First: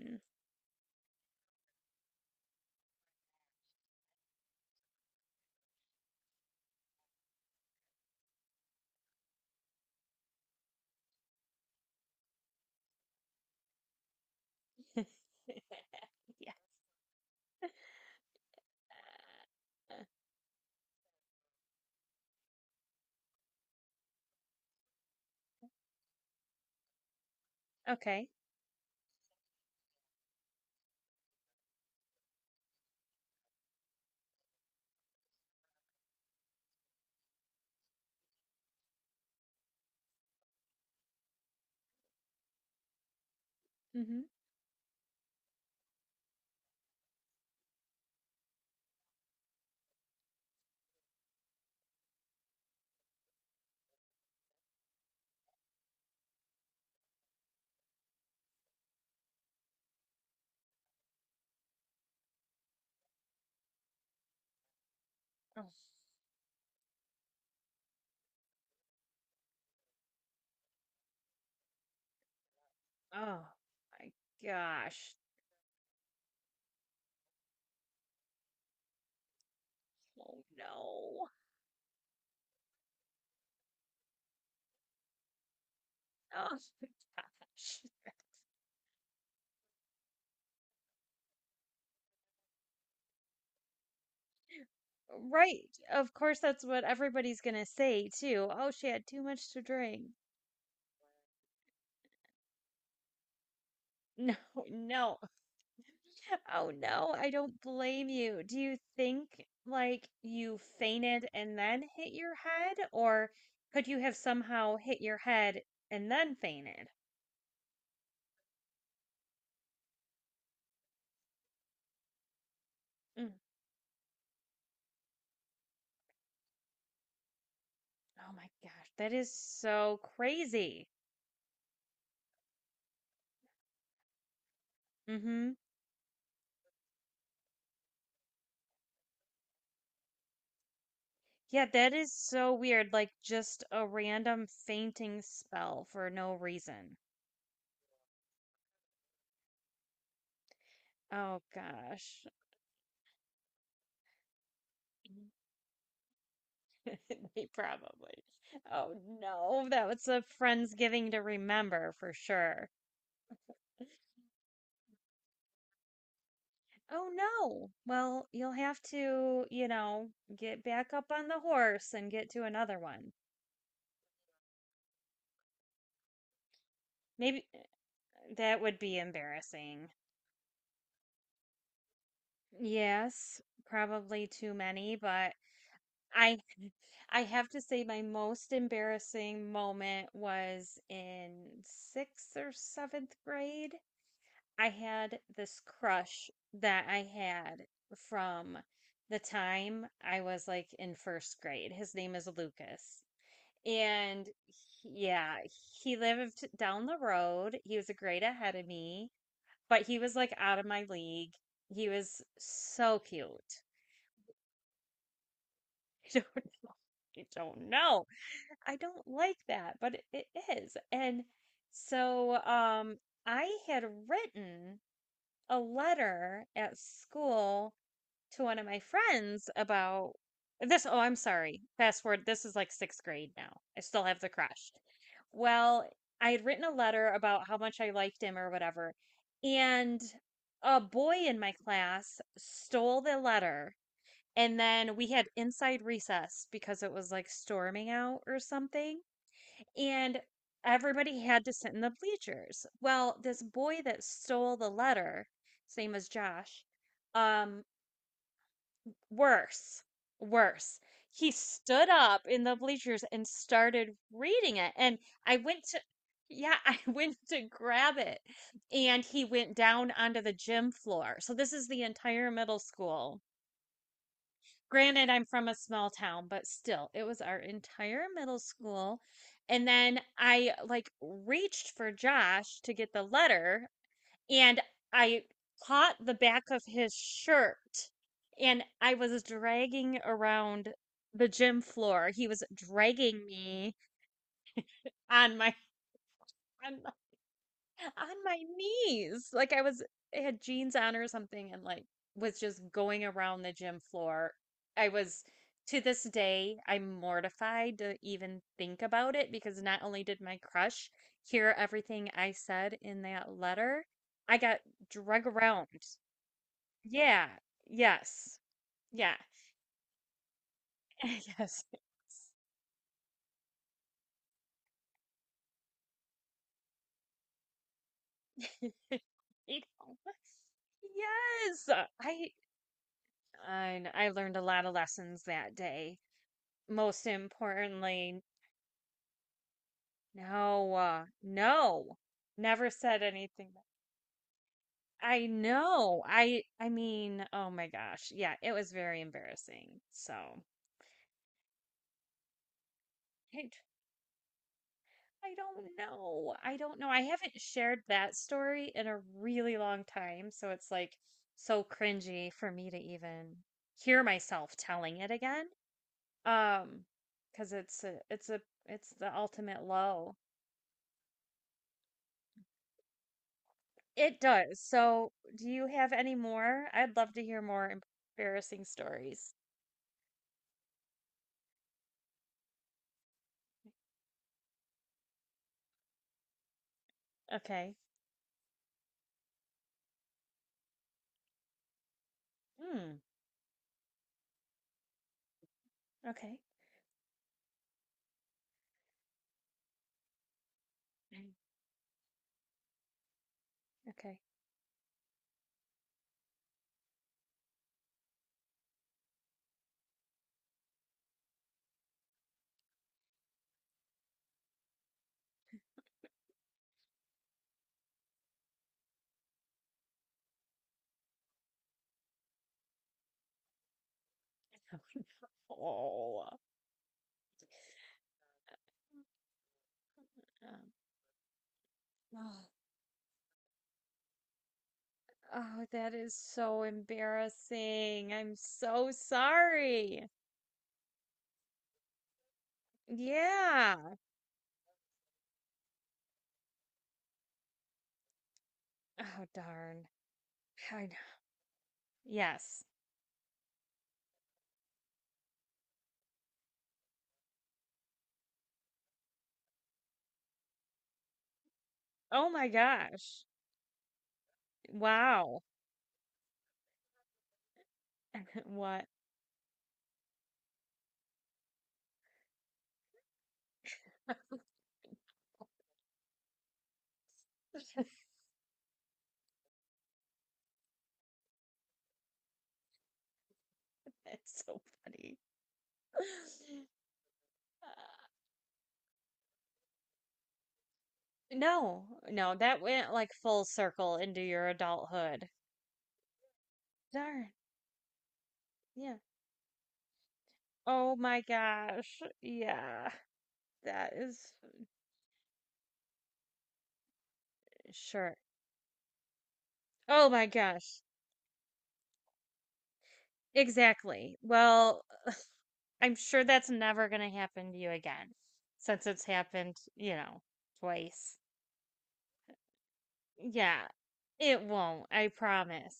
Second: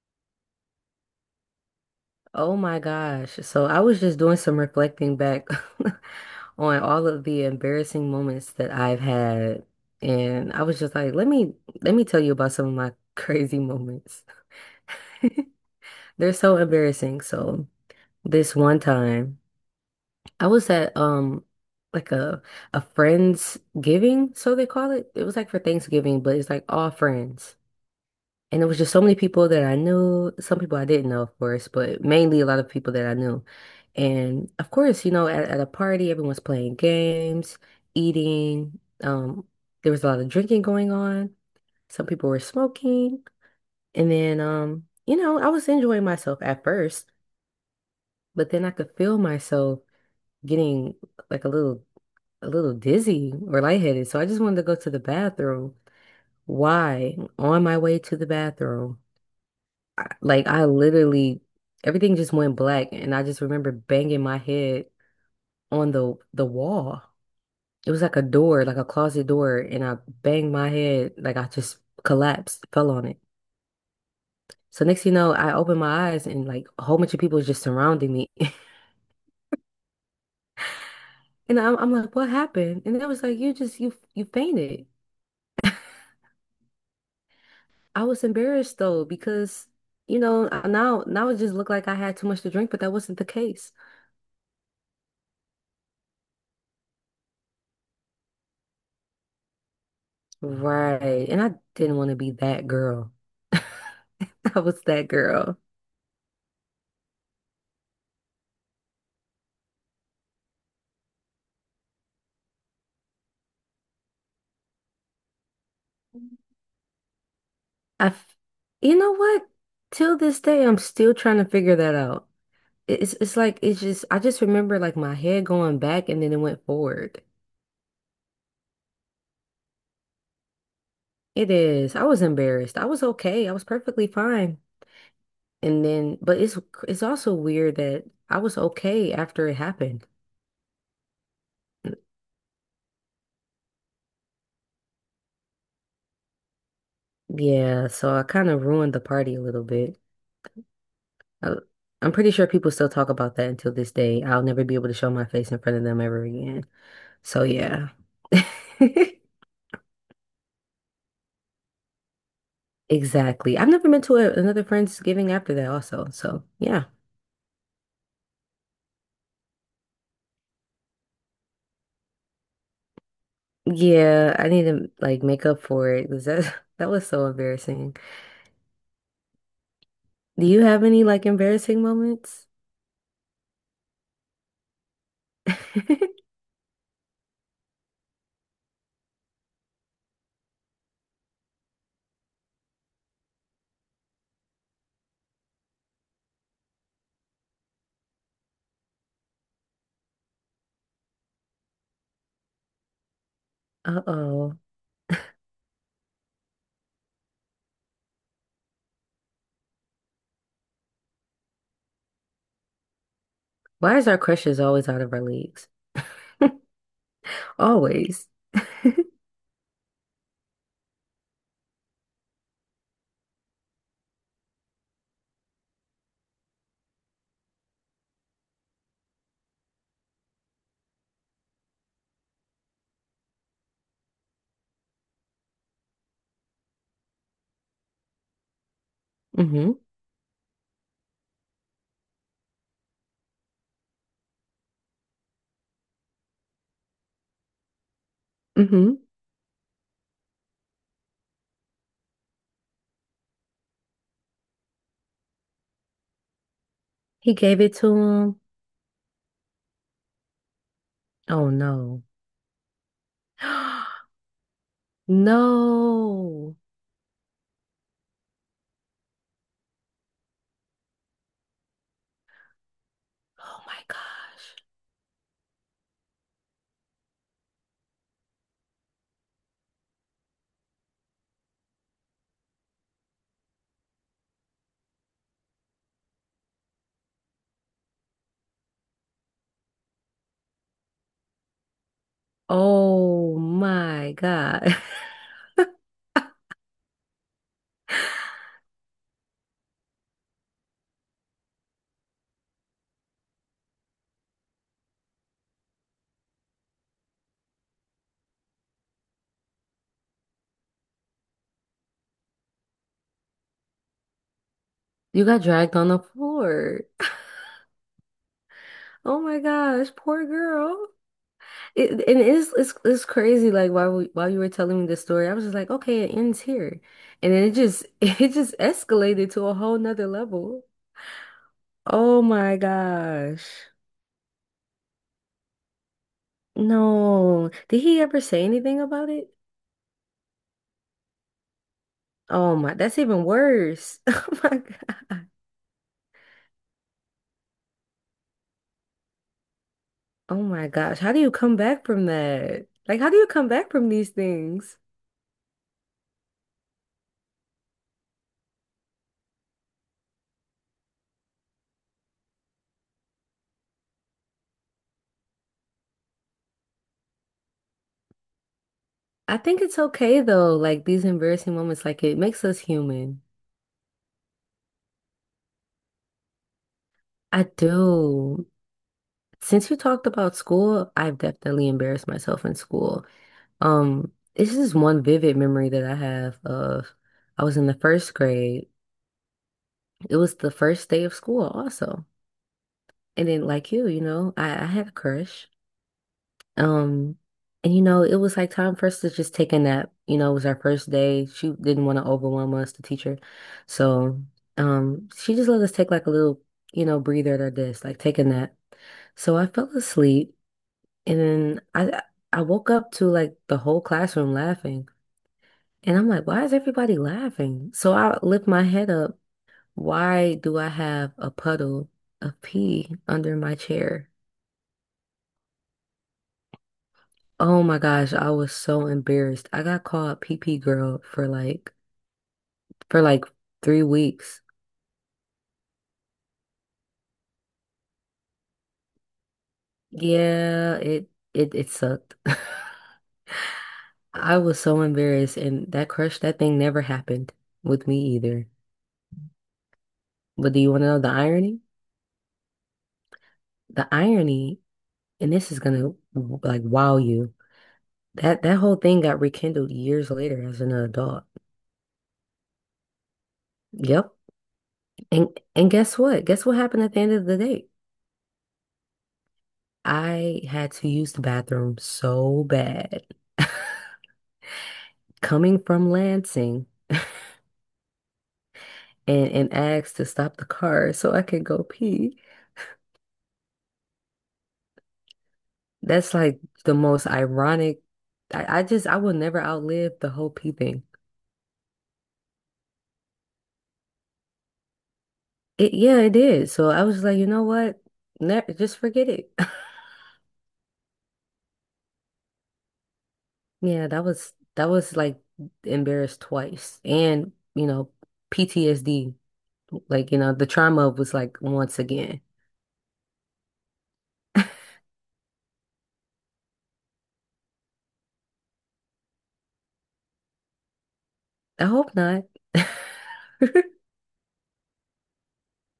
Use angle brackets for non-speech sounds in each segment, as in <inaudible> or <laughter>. Mm. Oh my gosh. So I was just doing some reflecting back <laughs> on all of the embarrassing moments that I've had. And I was just like, let me tell you about some of my <laughs> crazy moments. <laughs> <laughs> They're Yeah. so embarrassing. So this one time, I was at like a friend's giving, so they call it. It was like for Thanksgiving, but it's like all friends. Okay. And it was just so many people that I knew, some people I didn't know, of course, but mainly a lot of people that I knew. And of course, at a party, everyone's playing games, eating. There was a lot of drinking going on. Some people were smoking. And Mm-hmm. then, I was enjoying myself at first, but then I could feel myself getting like a little dizzy or lightheaded. So I just wanted to go to the bathroom. Why? On my way to the bathroom. Like I literally everything just went black and I just remember banging my head on the wall. It was like a door, like a closet door, and I banged my head like I just collapsed, fell on it. Oh my So next thing gosh. you know, I opened my eyes and like a whole bunch of people was just surrounding me. <laughs> Oh no. And I'm like, what happened? And it was like, you just you fainted. Oh <laughs> my gosh. I was embarrassed though because now it just looked like I had too much to drink, but that wasn't the case. Right. Of course, that's what everybody's gonna say too. Oh, she had too much to drink. Right. And I didn't want to be that girl. No, <laughs> I was that no. girl. Oh no, I don't blame you. Do you think like you fainted and then hit your head, or could you have somehow hit your head and then fainted? I, f- you know what? Till this day, I'm still trying to figure that out. It's Mm. it's like it's just I just remember like my head going back and then it went forward. Oh my gosh, that is so crazy. It is. I was embarrassed. I was okay. I was perfectly fine. Mm-hmm. And then, but it's also weird that I was okay after it happened. Yeah, that is so weird. Like just a random fainting spell for no reason. Yeah, so I kind of ruined the party a little bit. Oh I, I'm gosh. pretty sure people still talk about that until this day. I'll never be able to show my face in front of them ever again. <laughs> So They yeah. probably. Oh <laughs> no, that was a friend's giving to remember for sure. Exactly. I've never been to another Friendsgiving after that also. So yeah. Oh no. Well, you'll have to, you know, get back up on the horse and get to another one. Yeah, I need to like make up for it because that <laughs> that was so Maybe embarrassing. that would be embarrassing. Do you have any like embarrassing moments? Yes, probably too many, but <laughs> I I have to say my most embarrassing moment was in 6th or 7th grade. I had this crush that I had from the time I was like in first grade. His name is Lucas. And Uh-oh. he- yeah, he lived down the road. He was a grade ahead of me, but he was like out of my league. He was so cute. Why is our crushes always out of our leagues? <laughs> I don't know. I don't know. Always. <laughs> I don't like that, but it is. And so I had written a letter at school to one of my friends about this. Oh, I'm sorry. Fast forward. This is like sixth grade now. I still have the crush. Well, I had written a letter about how much I liked him or whatever, Mm-hmm. and a boy in my class stole the letter. And then we had inside recess because it was like storming out or Mm-hmm. something. And everybody had to sit in the bleachers. Well, this boy that stole the letter, his name was Josh, He gave um, it to him. worse, worse. He Oh stood no. up in the bleachers and started <gasps> reading it. And I went to, No. yeah, <laughs> I went to grab it. And he went down onto the gym floor. So this is the entire middle school. Oh my gosh. Granted, I'm from a small town, but still, it was our entire middle school. And then I like reached for Josh to get the letter and I caught the back of his shirt and I was dragging around the gym floor. He was dragging Oh me my God. <laughs> on my <laughs> on, on my knees. Like I was I had jeans on or something and like was just going around the gym floor. I was to this day I'm mortified to even think about it because not only did my crush hear everything I said in that letter, I got You drug got around. dragged on the floor. Yeah. Yes. Yeah. Oh my gosh, poor girl. <laughs> Yes. It's crazy. Like while you were telling me this story, I was just like, okay, it ends here. And then it just <laughs> it just <laughs> You escalated to a whole know? nother level. Yes. Oh I my gosh. I kn- I learned a lot of lessons that day. Most No. Did he ever importantly, say anything about it? no, no. Oh Never my, that's said even anything back. worse. <laughs> Oh my I God. know. I mean, oh my gosh. Yeah, it was very embarrassing. So, Oh my gosh, how do you come back from that? Like, how do you come hey, back from these things? I don't know. I don't know. I haven't shared that story in a really long time, so it's like so cringy for me to even hear myself telling it again. Um, because it's the I think ultimate it's low. okay though, like these embarrassing moments, like it makes us human. It does. So, do you have any more? I'd love to hear I more do. embarrassing stories. Since you talked about school, I've definitely embarrassed myself in school. It's just one vivid memory that I have of I was in the Okay. first grade. It was the first day of school also. Hmm. And then like you, I had a crush. Okay. Um, and it was like time for us to just take a nap. You know, it was our first day. She didn't want to overwhelm us, the teacher. Okay. So, she just let us take like breather at our desk, like take a nap. So I fell asleep and then I woke up to like the whole classroom laughing. And I'm like, why is everybody laughing? So I lift my head up. Why do I have a puddle of pee under my chair? <laughs> Oh Oh my gosh, I was so embarrassed. I got called PP girl no. <sighs> For like 3 weeks. Oh, that is so embarrassing. I'm so sorry. Yeah, it sucked. <laughs> Yeah. I was so embarrassed and that crush, that thing never happened with me either. Oh, darn. But do you want to I know. know the irony? Yes. The irony, and this is gonna like wow you. That whole thing got rekindled years later as an adult. Oh my gosh. Yep. And Wow. Guess what? Guess what happened at the end of the day? <laughs> What? I had to use the bathroom so bad. <laughs> coming from Lansing <laughs> and, asked to stop the car so I could go pee. It's so funny. That's like <laughs> the Uh, most ironic. I just, I will never outlive the whole pee thing. no, no, that went like full circle into your adulthood. It, yeah, it did. So I was like, you Darn. know what? Ne just Yeah. forget it. <laughs> Oh my gosh. Yeah. Yeah, That is that was like embarrassed twice. And, you know, sure. PTSD, Oh like, you my know, the gosh. trauma was like once again. Exactly. Well, I'm sure that's never going to happen to you again since it's happened, you know, twice. I hope not. <laughs> Yeah, it won't. I promise.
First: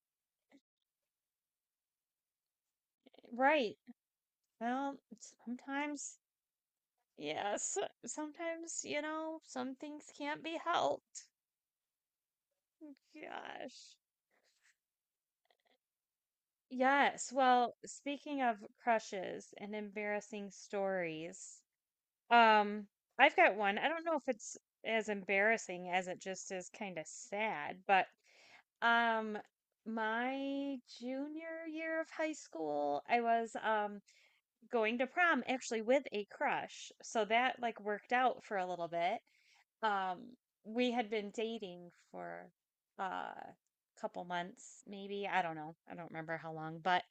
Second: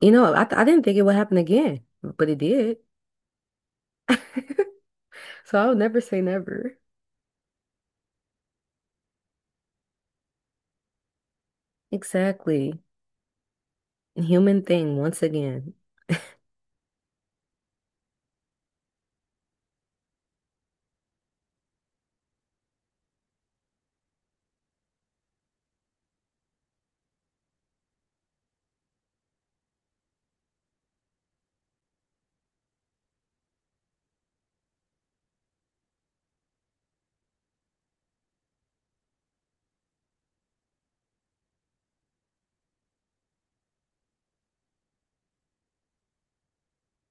You know, I didn't think it would happen again, but it did. Right. <laughs> Well, So I would never sometimes, say never. yes, sometimes, you know, some things can't be helped. Exactly. Oh gosh. Human thing once again. Yes. Well, speaking of crushes and embarrassing stories, Um, I've got one. I don't know if it's as embarrassing as it just is kind of sad, but um my junior year of high school, I was going to prom actually with a crush. So that like worked out for a little bit. Um we had been dating for uh couple months maybe. I don't know. I don't remember how long, but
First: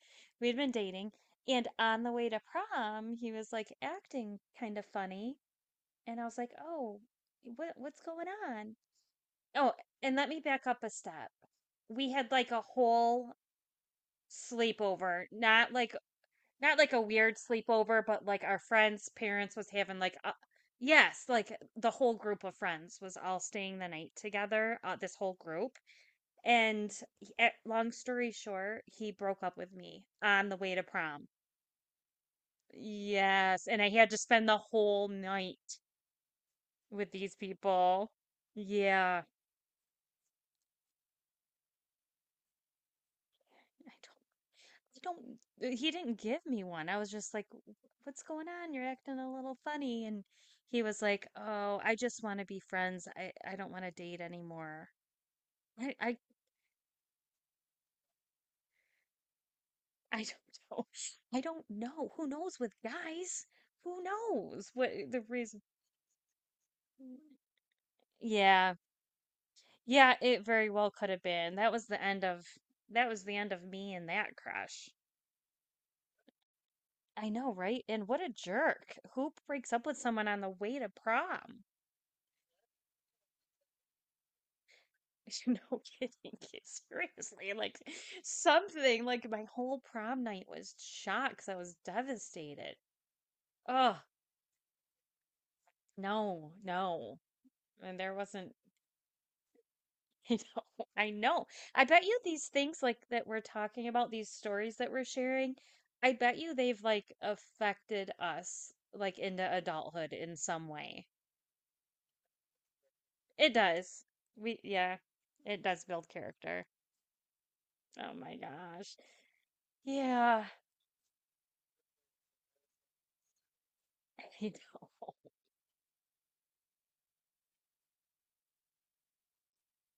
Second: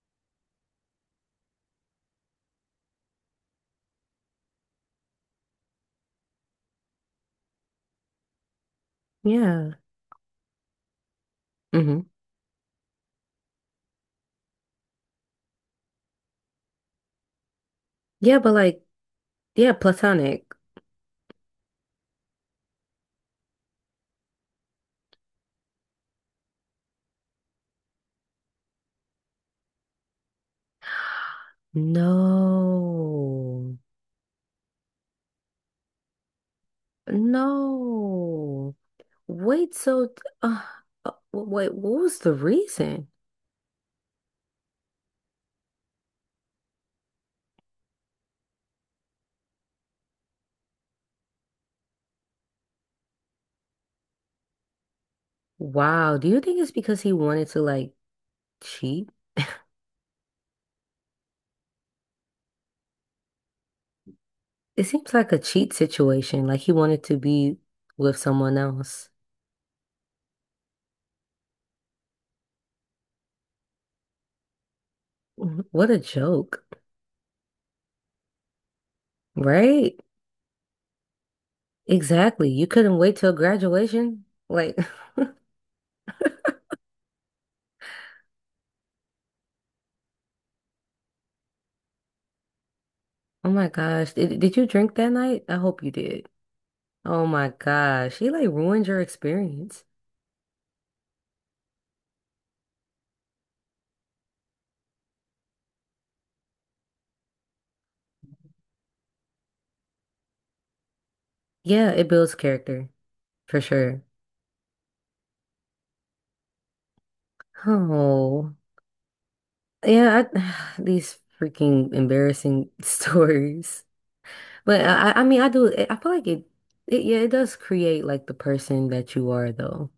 we had been dating and on the way to prom, he was like acting kind of funny and I was like, "Oh, what's going on?" Oh, Yeah. and let me back up a step. Hmm. We had like a whole sleepover, not like a weird sleepover, but Yeah, like but our like, friends' parents was yeah, having like a, platonic. yes, like the whole group of friends was all staying the night together, this whole group. And long story short, he broke up with me on the way to prom. Yes, No. and I had to spend the whole night with these people. No. Yeah. Wait, so uh, wait, what was the reason? I you don't, he didn't give me one. I was just like, what's going on? You're acting a little funny. And he was like, oh, I just want to be friends. I, don't want to date anymore. I, I, Wow, do you think it's because he wanted to like cheat? <laughs> I don't know. <laughs> I don't know. Who knows with guys? Who knows It what seems the like a reason? cheat situation, like he wanted to be with someone Yeah. else. Yeah, it very well could have been. That was the end of me and that crush. What a joke, I know, right? And what a jerk. Who breaks up right? with someone on the way to prom? Exactly. You couldn't wait till graduation. Like <laughs> <laughs> No kidding. <laughs> Seriously, like something like my whole prom night was shot because I was devastated. Oh my Oh, gosh. Did you drink that night? I hope you did. no, no. Oh my And there gosh. She like wasn't, ruined your experience. <laughs> you know. I bet you these things like that we're talking about, these stories that we're sharing, I bet you they've like affected us like into adulthood in some way. Yeah, it builds character It for sure. does. We, yeah, it does build character. Oh my Oh, gosh. yeah. Yeah, <sighs> these freaking embarrassing <laughs> stories. <laughs> I But know. I mean, I do. I feel like yeah, it does create like the person that you are, though.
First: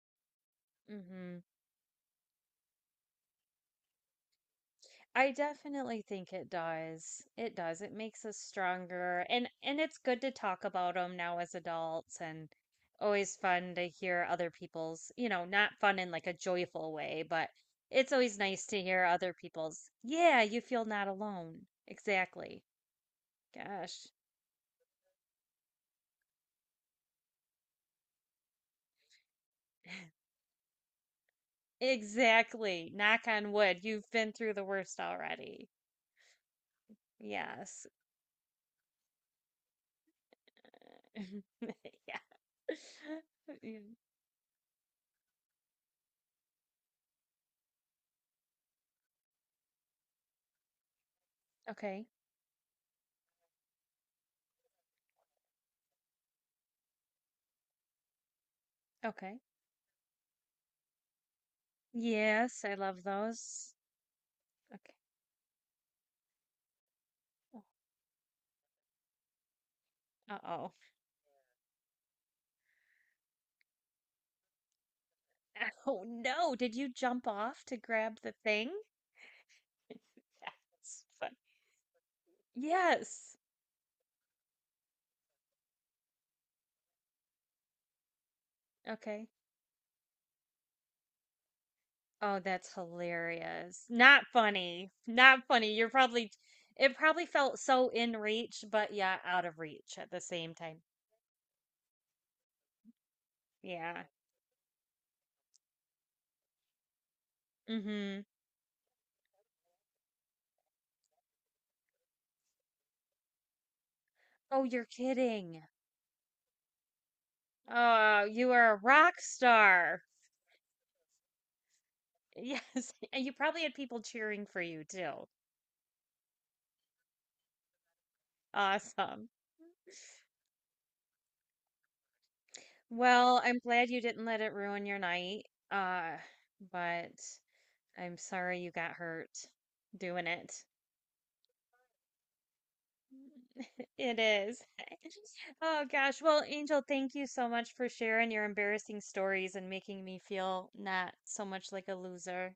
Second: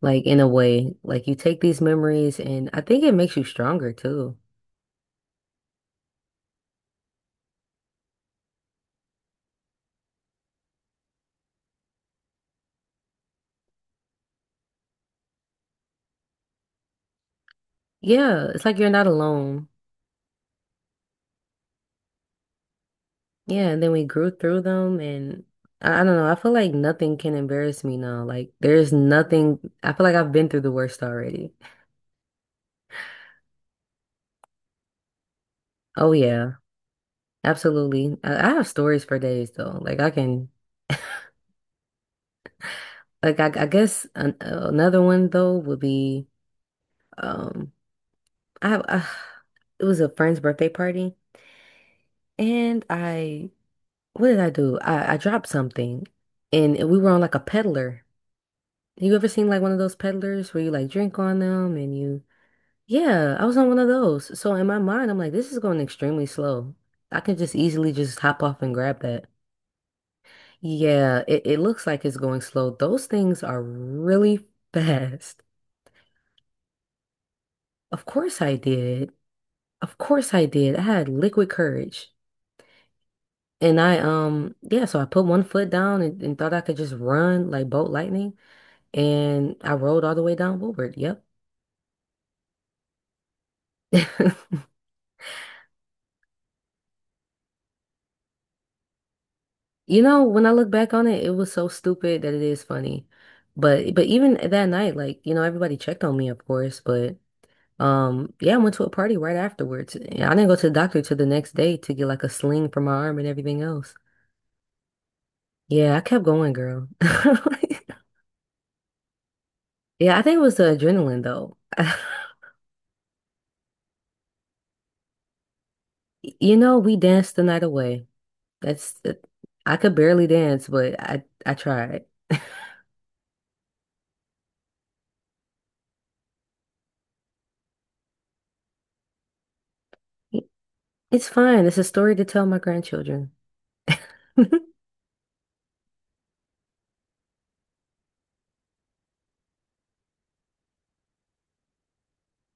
Like in a way, like you Hmm. take these memories and I think it makes you stronger too. I definitely think it does. It does. It makes us stronger and it's good to talk about them now as adults and always fun to hear other people's, you know, not fun in like a joyful way, but it's always Yeah, nice it's like to you're hear not other alone. people's, yeah, you feel not alone. Exactly. Yeah, and then we Gosh. grew through them and I don't know, I feel like nothing can embarrass me now. Like there's nothing, I feel <laughs> like I've been through the worst already. Exactly. Knock on wood. You've been through the worst already. Oh yeah, Yes. absolutely. I have stories for days though. Like I can, <laughs> Yeah. <laughs> I Yeah. guess another one though would be, um, I have, uh, it was a friend's birthday party Okay. and what did I do? I dropped something and we were on like a peddler. You ever Okay. seen like one of those peddlers where you like drink on them and you Yes, I love Yeah, I was on those. one of those. So in my Okay. mind, I'm like, this is going extremely slow. I can just Oh, easily just hop off and grab that. uh-oh. Yeah, it looks like it's going slow. Those things are really <laughs> fast. <laughs> Oh no, did you jump off to Of grab the course I thing? did. Of course <laughs> I did. I That's had funny. liquid courage. Yes. And yeah, so I put one foot down and, thought I could just run like bolt lightning. Okay. And I rolled all the way down Woodward. Yep. Oh, that's hilarious. Not <laughs> funny. Not funny. You're probably, it probably felt so in reach, but yeah, out of reach You at the know, when I same look time. back on it, it was so stupid that it is funny. But Yeah. Even that night, like, you know, everybody checked on me, of course, but Mm-hmm. Yeah, I went to a party right afterwards. And I didn't go to the doctor till the next day to get like a sling for my arm and everything else. Oh, you're kidding. Yeah, I kept going, girl. <laughs> Oh, you are a rock star. Yeah, I think it was the adrenaline though. <laughs> Yes. <laughs> And you probably had people cheering for you too. You know, we danced the night away. That's Awesome. I could barely dance, but I tried. Well, I'm glad you didn't let it ruin your night. Uh, but I'm sorry you got hurt doing it. It's fine. It's a story to tell my grandchildren. <laughs> It is. <laughs> <laughs> Oh gosh. Well, Angel, thank you so much for sharing your embarrassing stories and making me feel not so much like a loser.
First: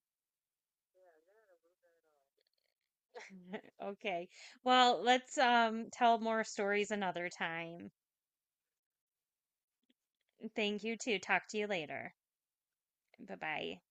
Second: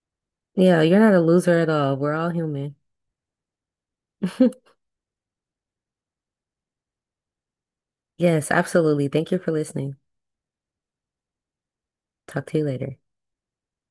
Yeah, you're not a loser at all. We're all human. <laughs> Okay. <laughs> Well, let's tell more stories another time. Yes, absolutely. Thank you for listening. Thank you too. Talk to you later. Talk to you later. Bye-bye.